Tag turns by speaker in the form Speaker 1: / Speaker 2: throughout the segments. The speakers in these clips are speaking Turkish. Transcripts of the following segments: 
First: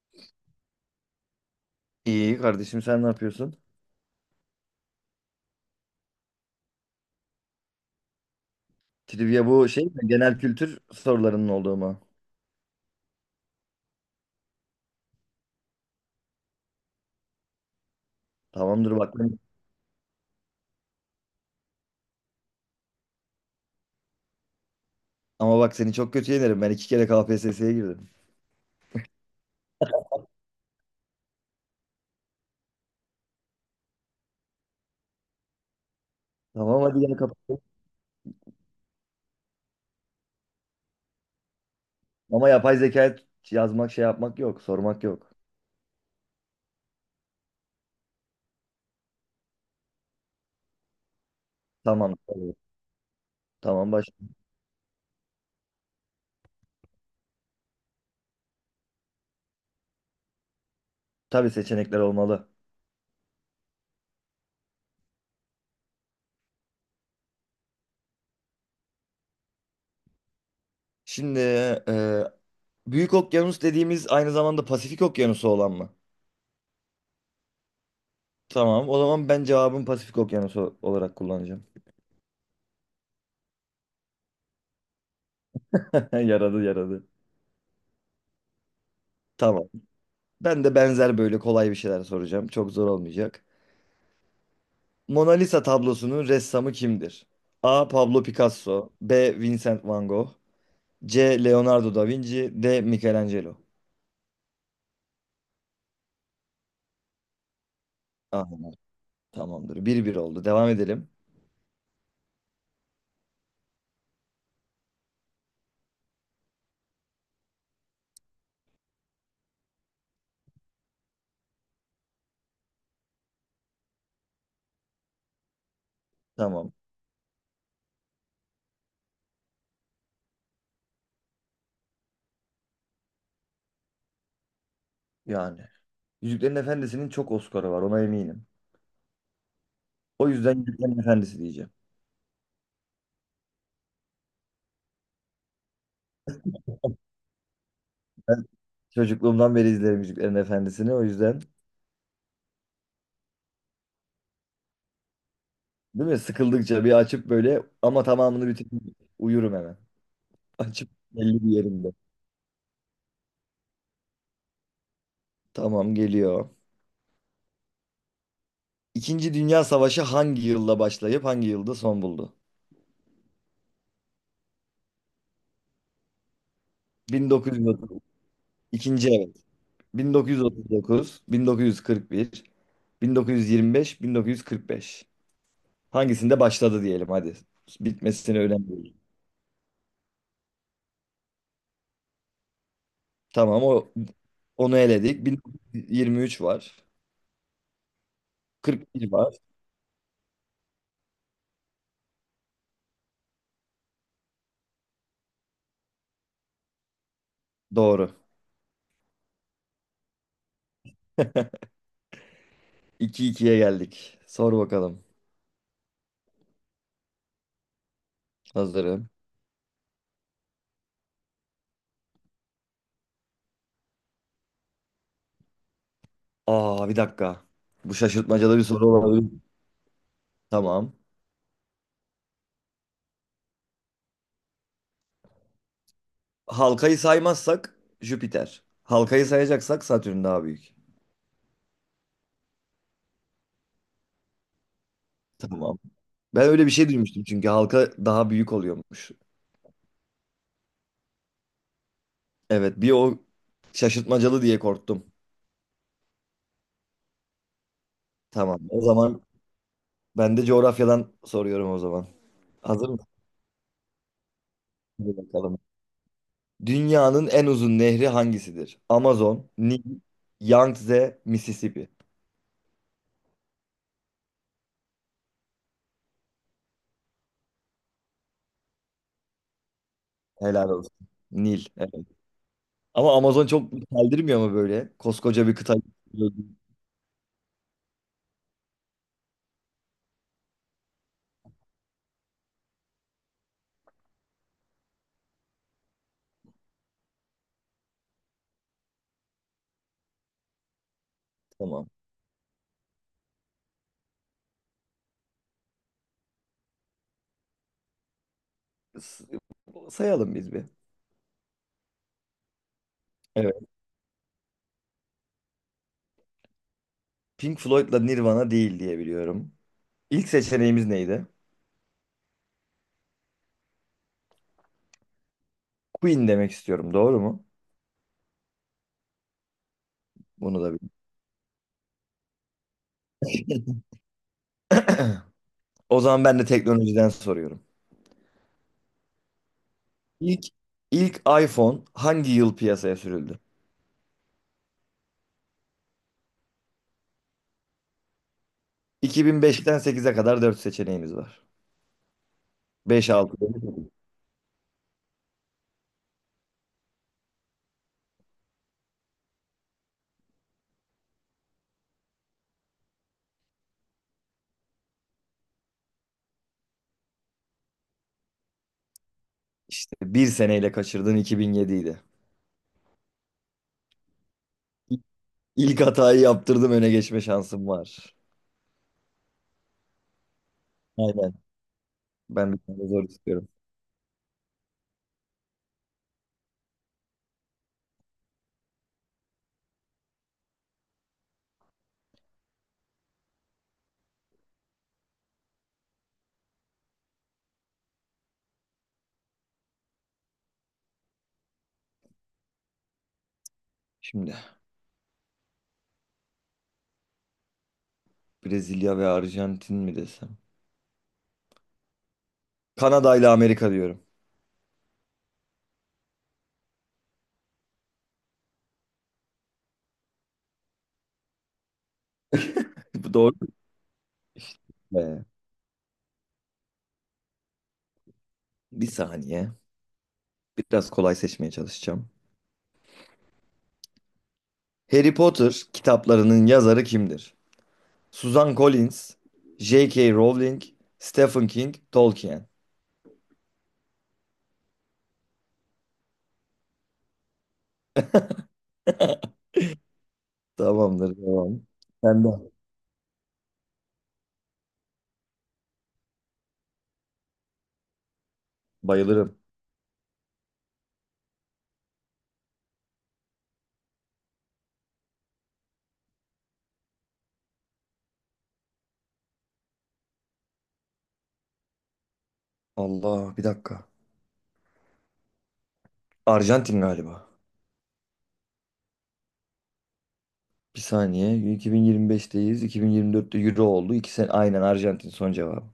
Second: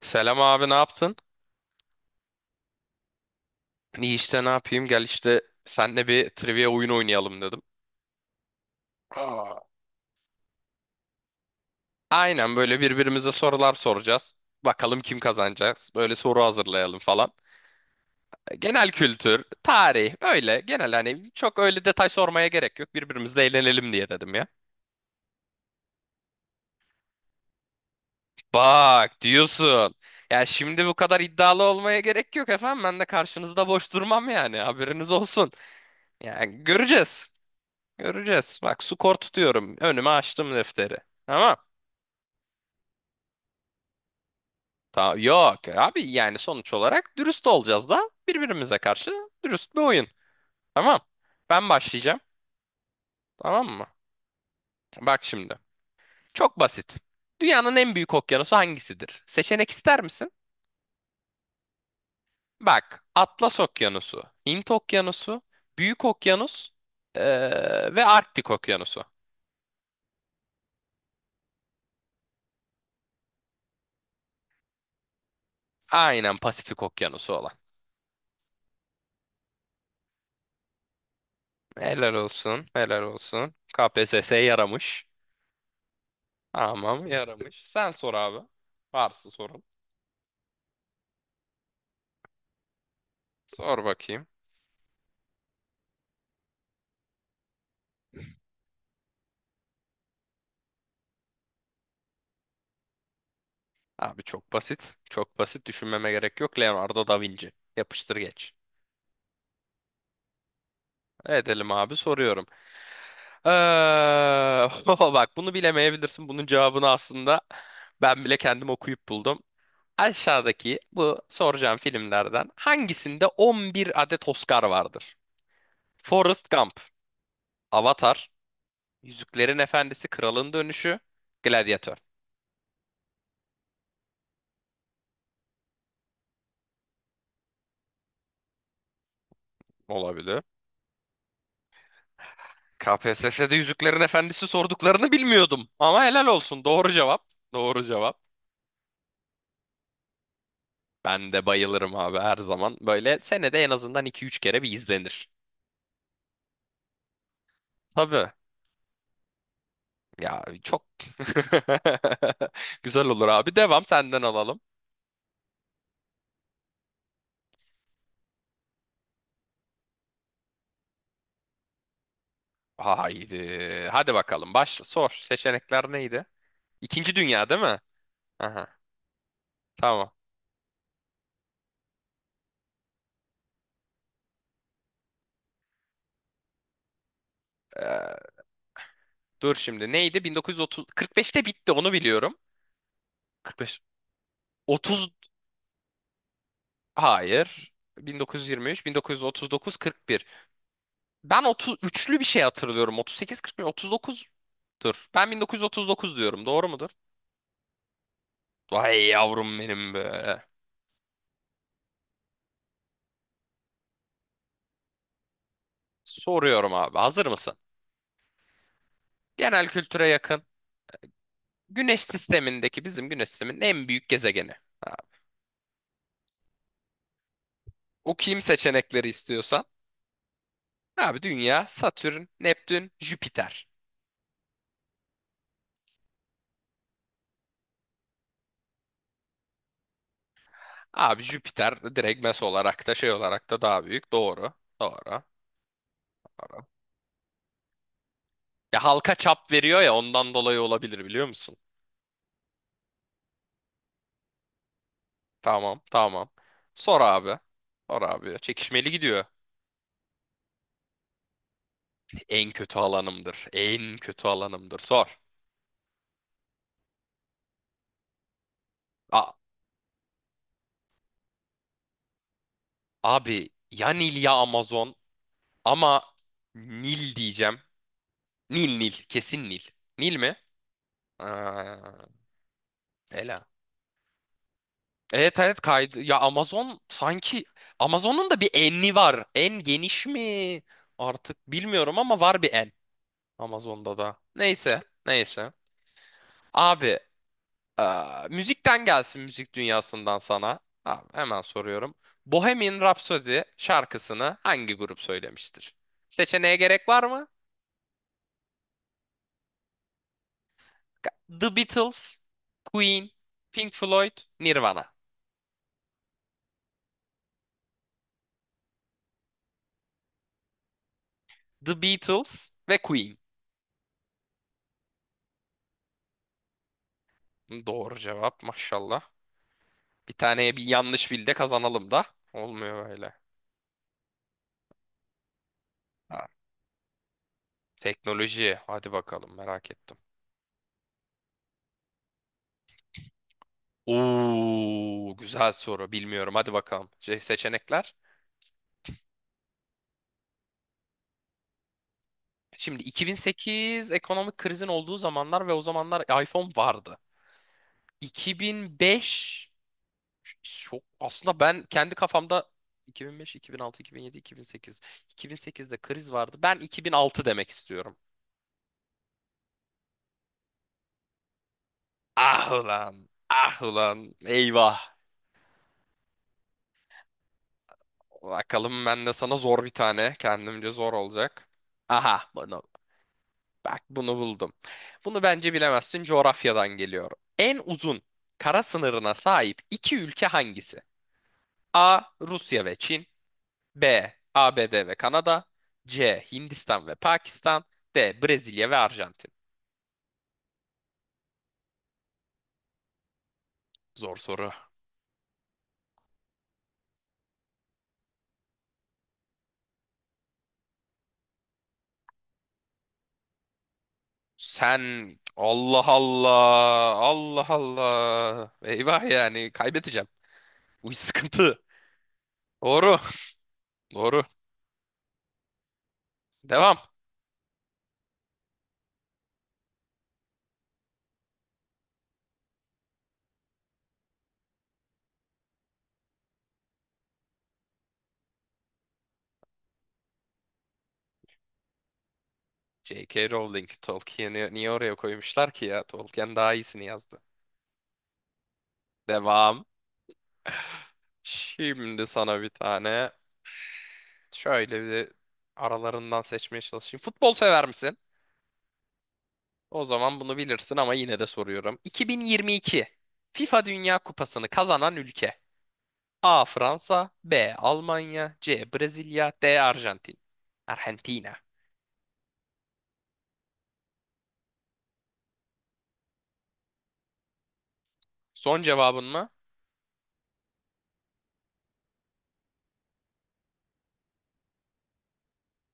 Speaker 1: Selam abi, ne yaptın?
Speaker 2: İyi kardeşim, sen ne yapıyorsun?
Speaker 1: İyi işte, ne yapayım, gel işte senle bir trivia oyunu oynayalım dedim.
Speaker 2: Trivia
Speaker 1: Aa.
Speaker 2: bu şey mi? Genel kültür sorularının olduğu mu?
Speaker 1: Aynen, böyle birbirimize sorular soracağız. Bakalım kim kazanacağız. Böyle soru hazırlayalım falan. Genel
Speaker 2: Tamamdır, bak.
Speaker 1: kültür, tarih, öyle genel, hani çok öyle detay sormaya gerek yok. Birbirimizle eğlenelim diye dedim ya.
Speaker 2: Ama bak, seni çok kötü yenerim. Ben iki kere KPSS'ye girdim.
Speaker 1: Bak, diyorsun. Ya şimdi bu kadar iddialı olmaya gerek yok efendim. Ben de karşınızda boş durmam yani, haberiniz olsun. Yani,
Speaker 2: Tamam, hadi gel
Speaker 1: göreceğiz.
Speaker 2: kapatalım.
Speaker 1: Göreceğiz. Bak, skor tutuyorum. Önüme açtım defteri. Tamam.
Speaker 2: Ama yapay zeka yazmak, şey yapmak yok. Sormak
Speaker 1: Ta
Speaker 2: yok.
Speaker 1: yok abi, yani sonuç olarak dürüst olacağız da birbirimize karşı dürüst bir oyun. Tamam. Ben
Speaker 2: Tamam.
Speaker 1: başlayacağım.
Speaker 2: Tabii.
Speaker 1: Tamam mı?
Speaker 2: Tamam, baş.
Speaker 1: Bak şimdi. Çok basit. Dünyanın en büyük okyanusu hangisidir? Seçenek ister misin?
Speaker 2: Tabii, seçenekler olmalı.
Speaker 1: Bak. Atlas Okyanusu, Hint Okyanusu, Büyük Okyanus ve Arktik Okyanusu.
Speaker 2: Şimdi e, Büyük Okyanus dediğimiz aynı zamanda Pasifik Okyanusu olan mı?
Speaker 1: Aynen, Pasifik Okyanusu olan.
Speaker 2: Tamam, o zaman ben cevabım Pasifik Okyanusu olarak kullanacağım.
Speaker 1: Helal olsun, helal olsun. KPSS yaramış.
Speaker 2: Yaradı,
Speaker 1: Tamam,
Speaker 2: yaradı.
Speaker 1: yaramış. Sen sor abi. Varsa soralım.
Speaker 2: Tamam. Ben de benzer böyle kolay bir şeyler soracağım. Çok zor olmayacak.
Speaker 1: Sor bakayım.
Speaker 2: Mona Lisa tablosunun ressamı kimdir? A. Pablo Picasso, B. Vincent Van Gogh, C. Leonardo da Vinci, D. Michelangelo.
Speaker 1: Abi çok basit. Çok basit, düşünmeme gerek yok. Leonardo da Vinci. Yapıştır
Speaker 2: Ah,
Speaker 1: geç.
Speaker 2: tamamdır. 1-1 oldu. Devam edelim.
Speaker 1: Edelim abi, soruyorum. Ee, Bak, bunu bilemeyebilirsin. Bunun cevabını aslında ben bile kendim okuyup buldum. Aşağıdaki bu soracağım filmlerden hangisinde 11 adet Oscar vardır? Forrest
Speaker 2: Tamam.
Speaker 1: Gump, Avatar, Yüzüklerin Efendisi, Kralın Dönüşü, Gladiator.
Speaker 2: Yani. Yüzüklerin Efendisi'nin çok Oscar'ı var, ona eminim. O
Speaker 1: Olabilir.
Speaker 2: yüzden Yüzüklerin Efendisi diyeceğim.
Speaker 1: KPSS'de Yüzüklerin Efendisi sorduklarını bilmiyordum. Ama helal olsun. Doğru cevap. Doğru cevap.
Speaker 2: Ben çocukluğumdan beri izlerim Yüzüklerin Efendisi'ni, o
Speaker 1: Ben
Speaker 2: yüzden.
Speaker 1: de bayılırım abi, her zaman. Böyle senede en azından iki üç kere bir izlenir.
Speaker 2: Değil mi? Sıkıldıkça bir açıp böyle, ama
Speaker 1: Tabii.
Speaker 2: tamamını bitirip uyurum hemen.
Speaker 1: Ya çok
Speaker 2: Açıp belli bir yerimde.
Speaker 1: güzel olur abi. Devam, senden alalım.
Speaker 2: Tamam, geliyor. İkinci Dünya Savaşı hangi yılda başlayıp hangi yılda son buldu?
Speaker 1: Haydi. Hadi bakalım. Başla. Sor. Seçenekler neydi? İkinci Dünya, değil mi?
Speaker 2: 1930.
Speaker 1: Aha.
Speaker 2: İkinci, evet.
Speaker 1: Tamam.
Speaker 2: 1939, 1941, 1925, 1945. Hangisinde başladı diyelim hadi.
Speaker 1: Ee,
Speaker 2: Bitmesine önemli değil.
Speaker 1: Dur şimdi. Neydi? 1930, 45'te bitti, onu biliyorum.
Speaker 2: Tamam,
Speaker 1: 45,
Speaker 2: o onu
Speaker 1: 30.
Speaker 2: eledik. 1923 var.
Speaker 1: Hayır. 1923,
Speaker 2: 41 var.
Speaker 1: 1939, 41. Ben 33'lü bir şey hatırlıyorum. 38, 41, 39'dur. Ben 1939 diyorum. Doğru mudur?
Speaker 2: Doğru.
Speaker 1: Vay yavrum benim be.
Speaker 2: 2 ikiye geldik. Sor bakalım.
Speaker 1: Soruyorum abi. Hazır mısın?
Speaker 2: Hazırım.
Speaker 1: Genel kültüre yakın. Güneş sistemindeki, bizim güneş sisteminin en büyük gezegeni. Ha,
Speaker 2: Aa, bir dakika. Bu
Speaker 1: okuyayım
Speaker 2: şaşırtmacalı bir soru
Speaker 1: seçenekleri
Speaker 2: olabilir.
Speaker 1: istiyorsan.
Speaker 2: Tamam.
Speaker 1: Abi, Dünya, Satürn, Neptün, Jüpiter.
Speaker 2: Halkayı saymazsak Jüpiter. Halkayı sayacaksak Satürn daha büyük.
Speaker 1: Abi Jüpiter direkt, mes olarak da şey olarak da daha büyük. Doğru. Doğru.
Speaker 2: Tamam. Ben öyle
Speaker 1: Doğru.
Speaker 2: bir şey duymuştum çünkü halka daha büyük
Speaker 1: Ya
Speaker 2: oluyormuş.
Speaker 1: halka çap veriyor, ya ondan dolayı olabilir, biliyor musun?
Speaker 2: Evet, bir o şaşırtmacalı diye korktum.
Speaker 1: Tamam, tamam. Sor abi. Sor abi.
Speaker 2: Tamam. O
Speaker 1: Çekişmeli
Speaker 2: zaman
Speaker 1: gidiyor.
Speaker 2: ben de coğrafyadan soruyorum o zaman.
Speaker 1: En kötü
Speaker 2: Hazır mısın?
Speaker 1: alanımdır. En kötü alanımdır.
Speaker 2: Hadi
Speaker 1: Sor.
Speaker 2: bakalım. Dünyanın en uzun nehri hangisidir?
Speaker 1: A-
Speaker 2: Amazon, Nil, Yangtze, Mississippi.
Speaker 1: Abi, ya Nil ya Amazon, ama Nil diyeceğim. Nil Nil. Kesin Nil. Nil mi?
Speaker 2: Helal olsun. Nil.
Speaker 1: Aa,
Speaker 2: Evet. Ama
Speaker 1: Ela.
Speaker 2: Amazon çok deldirmiyor mu böyle?
Speaker 1: Evet
Speaker 2: Koskoca bir
Speaker 1: evet,
Speaker 2: kıta.
Speaker 1: kaydı. Ya Amazon sanki, Amazon'un da bir enli var. En geniş mi? Artık bilmiyorum ama var bir en. Amazon'da da. Neyse. Neyse. Abi, müzikten gelsin, müzik dünyasından sana. Abi, hemen
Speaker 2: Tamam.
Speaker 1: soruyorum. Bohemian Rhapsody şarkısını hangi grup söylemiştir? Seçeneğe gerek var mı?
Speaker 2: S- Sayalım biz bir.
Speaker 1: The Beatles, Queen,
Speaker 2: Evet.
Speaker 1: Pink Floyd, Nirvana.
Speaker 2: Pink Floyd'la Nirvana değil diye biliyorum. İlk seçeneğimiz neydi?
Speaker 1: The Beatles ve Queen.
Speaker 2: Queen demek istiyorum. Doğru mu?
Speaker 1: Doğru cevap, maşallah. Bir taneye
Speaker 2: Bunu
Speaker 1: bir
Speaker 2: da bil.
Speaker 1: yanlış bildi, kazanalım da. Olmuyor böyle.
Speaker 2: O zaman
Speaker 1: Ha,
Speaker 2: ben de teknolojiden soruyorum.
Speaker 1: teknoloji. Hadi bakalım, merak ettim.
Speaker 2: İlk ilk iPhone hangi yıl piyasaya sürüldü?
Speaker 1: Oo, güzel soru. Bilmiyorum. Hadi bakalım. Seçenekler.
Speaker 2: 2005'ten 8'e kadar 4 seçeneğimiz var.
Speaker 1: Şimdi
Speaker 2: 5 6 7.
Speaker 1: 2008 ekonomik krizin olduğu zamanlar ve o zamanlar iPhone vardı. 2005 çok, aslında ben kendi kafamda 2005, 2006, 2007, 2008. 2008'de kriz vardı. Ben 2006 demek istiyorum.
Speaker 2: İşte bir seneyle kaçırdığın 2007'ydi.
Speaker 1: Ah ulan. Ah ulan. Eyvah.
Speaker 2: İlk hatayı yaptırdım, öne geçme şansım var.
Speaker 1: Bakalım, ben de sana zor bir tane. Kendimce zor
Speaker 2: Aynen.
Speaker 1: olacak. Aha,
Speaker 2: Ben bir
Speaker 1: bunu,
Speaker 2: tane zor istiyorum.
Speaker 1: bak, bunu buldum. Bunu bence bilemezsin. Coğrafyadan geliyor. En uzun kara sınırına sahip iki ülke hangisi? A. Rusya ve Çin. B. ABD ve Kanada. C. Hindistan ve Pakistan. D. Brezilya ve Arjantin. Zor
Speaker 2: Şimdi
Speaker 1: soru.
Speaker 2: Brezilya ve Arjantin mi desem? Kanada ile Amerika diyorum.
Speaker 1: Sen. Allah Allah. Allah Allah. Eyvah, yani kaybedeceğim. Bu sıkıntı. Doğru.
Speaker 2: Bu doğru mu?
Speaker 1: Doğru.
Speaker 2: Ee,
Speaker 1: Devam.
Speaker 2: Bir saniye. Biraz kolay seçmeye çalışacağım. Harry Potter kitaplarının yazarı kimdir? Suzan Collins, J.K. Rowling, Stephen King, Tolkien.
Speaker 1: J.K. Rowling. Tolkien'i niye oraya koymuşlar ki ya? Tolkien daha iyisini yazdı. Devam.
Speaker 2: Tamamdır, devam.
Speaker 1: Şimdi
Speaker 2: Ben de.
Speaker 1: sana bir tane şöyle bir, aralarından seçmeye çalışayım. Futbol sever misin?
Speaker 2: Bayılırım.
Speaker 1: O zaman bunu bilirsin ama yine de soruyorum. 2022 FIFA Dünya Kupası'nı kazanan ülke. A. Fransa, B. Almanya, C. Brezilya, D. Arjantin. Arjantina.
Speaker 2: Allah, bir dakika. Arjantin galiba.
Speaker 1: Son cevabın mı?
Speaker 2: Bir saniye. 2025'teyiz. 2024'te Euro oldu. 2 sene aynen, Arjantin son cevabı.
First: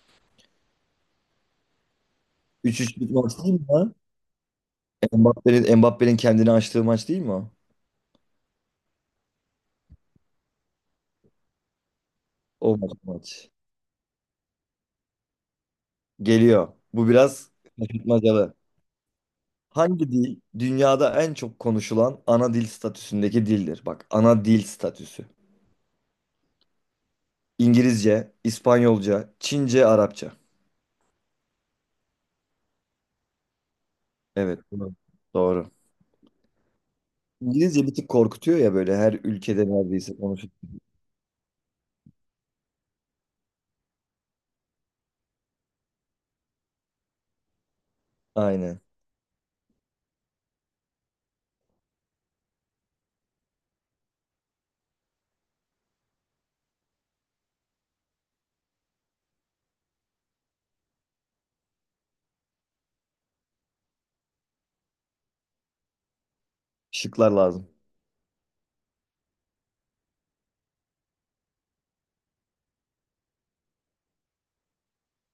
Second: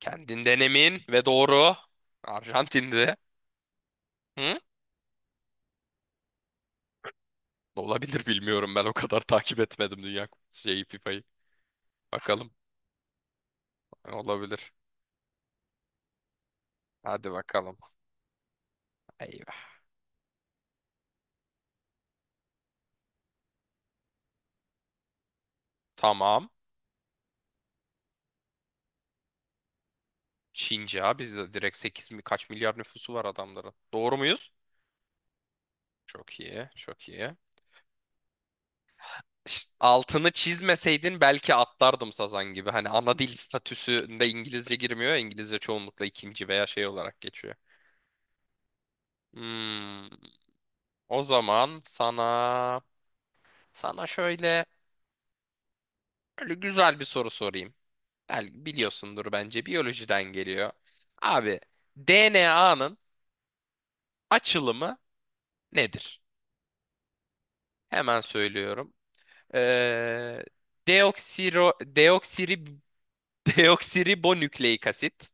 Speaker 1: Kendinden emin ve doğru.
Speaker 2: 3-3'lük
Speaker 1: Arjantin'di.
Speaker 2: maç değil mi lan?
Speaker 1: Hı?
Speaker 2: Mbappe'nin kendini açtığı maç değil mi o?
Speaker 1: Olabilir, bilmiyorum, ben o kadar takip etmedim Dünya Kupası şeyi, FIFA'yı. Bakalım,
Speaker 2: O maç.
Speaker 1: olabilir.
Speaker 2: Geliyor. Bu
Speaker 1: Hadi
Speaker 2: biraz
Speaker 1: bakalım.
Speaker 2: şaşırtmacalı.
Speaker 1: Eyvah.
Speaker 2: Hangi dil dünyada en çok konuşulan ana dil statüsündeki dildir? Bak, ana dil statüsü.
Speaker 1: Tamam.
Speaker 2: İngilizce, İspanyolca, Çince, Arapça.
Speaker 1: Çince abi, biz direkt 8 mi kaç milyar nüfusu var adamların. Doğru muyuz?
Speaker 2: Evet, doğru.
Speaker 1: Çok iyi, çok iyi.
Speaker 2: İngilizce bir tık korkutuyor ya, böyle her ülkede
Speaker 1: ş-
Speaker 2: neredeyse
Speaker 1: altını
Speaker 2: konuşuyor.
Speaker 1: çizmeseydin belki atlardım sazan gibi. Hani ana dil statüsünde İngilizce girmiyor ya, İngilizce çoğunlukla ikinci veya şey olarak geçiyor.
Speaker 2: Aynen.
Speaker 1: Hmm, O zaman sana şöyle böyle güzel bir soru sorayım. Belki biliyorsundur, bence biyolojiden geliyor. Abi, DNA'nın açılımı nedir?
Speaker 2: Şıklar lazım.
Speaker 1: Hemen söylüyorum. Ee, deoksiro, deoksiri, Deoksiribonükleik asit.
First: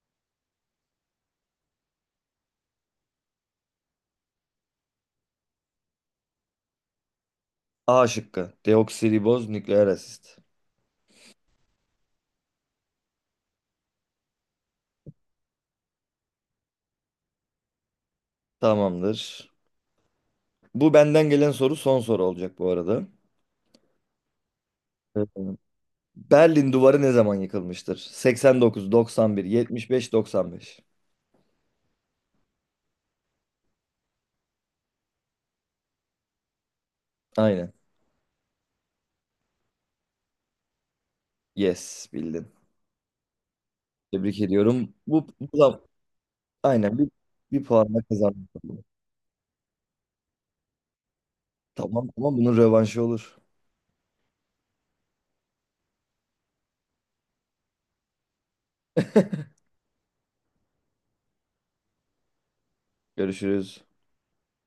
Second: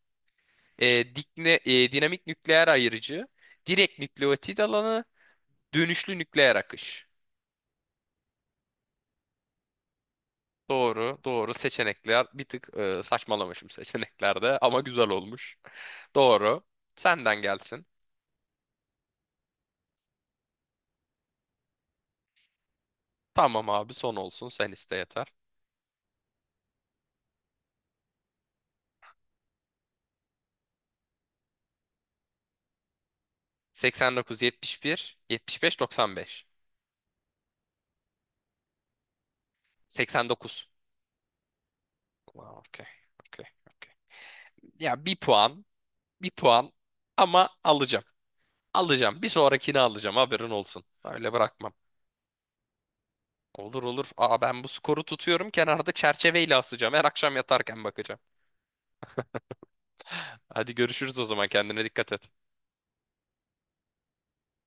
Speaker 1: Dinamik nükleer ayırıcı, direkt nükleotit alanı, dönüşlü nükleer akış.
Speaker 2: A şıkkı. Deoksiriboz nükleer asit.
Speaker 1: Doğru, doğru. Seçenekler bir tık, saçmalamışım seçeneklerde ama güzel olmuş. Doğru. Senden gelsin.
Speaker 2: Tamamdır. Bu benden gelen soru son soru olacak bu arada.
Speaker 1: Tamam abi, son olsun, sen iste
Speaker 2: Evet.
Speaker 1: yeter.
Speaker 2: Berlin Duvarı ne zaman yıkılmıştır? 89, 91, 75, 95.
Speaker 1: 89, 71, 75, 95.
Speaker 2: Aynen.
Speaker 1: 89.
Speaker 2: Yes, bildin.
Speaker 1: Aa, okey. Okey. Okey.
Speaker 2: Tebrik ediyorum.
Speaker 1: Ya bir
Speaker 2: Bu
Speaker 1: puan,
Speaker 2: da
Speaker 1: bir puan
Speaker 2: aynen bir,
Speaker 1: ama
Speaker 2: bir puanla
Speaker 1: alacağım.
Speaker 2: kazandım.
Speaker 1: Alacağım. Bir sonrakini alacağım. Haberin olsun. Öyle bırakmam.
Speaker 2: Tamam, ama bunun rövanşı olur.
Speaker 1: Olur olur. Aa, ben bu skoru tutuyorum. Kenarda çerçeveyle asacağım. Her akşam yatarken bakacağım. Hadi görüşürüz o zaman. Kendine dikkat et.
Speaker 2: Görüşürüz.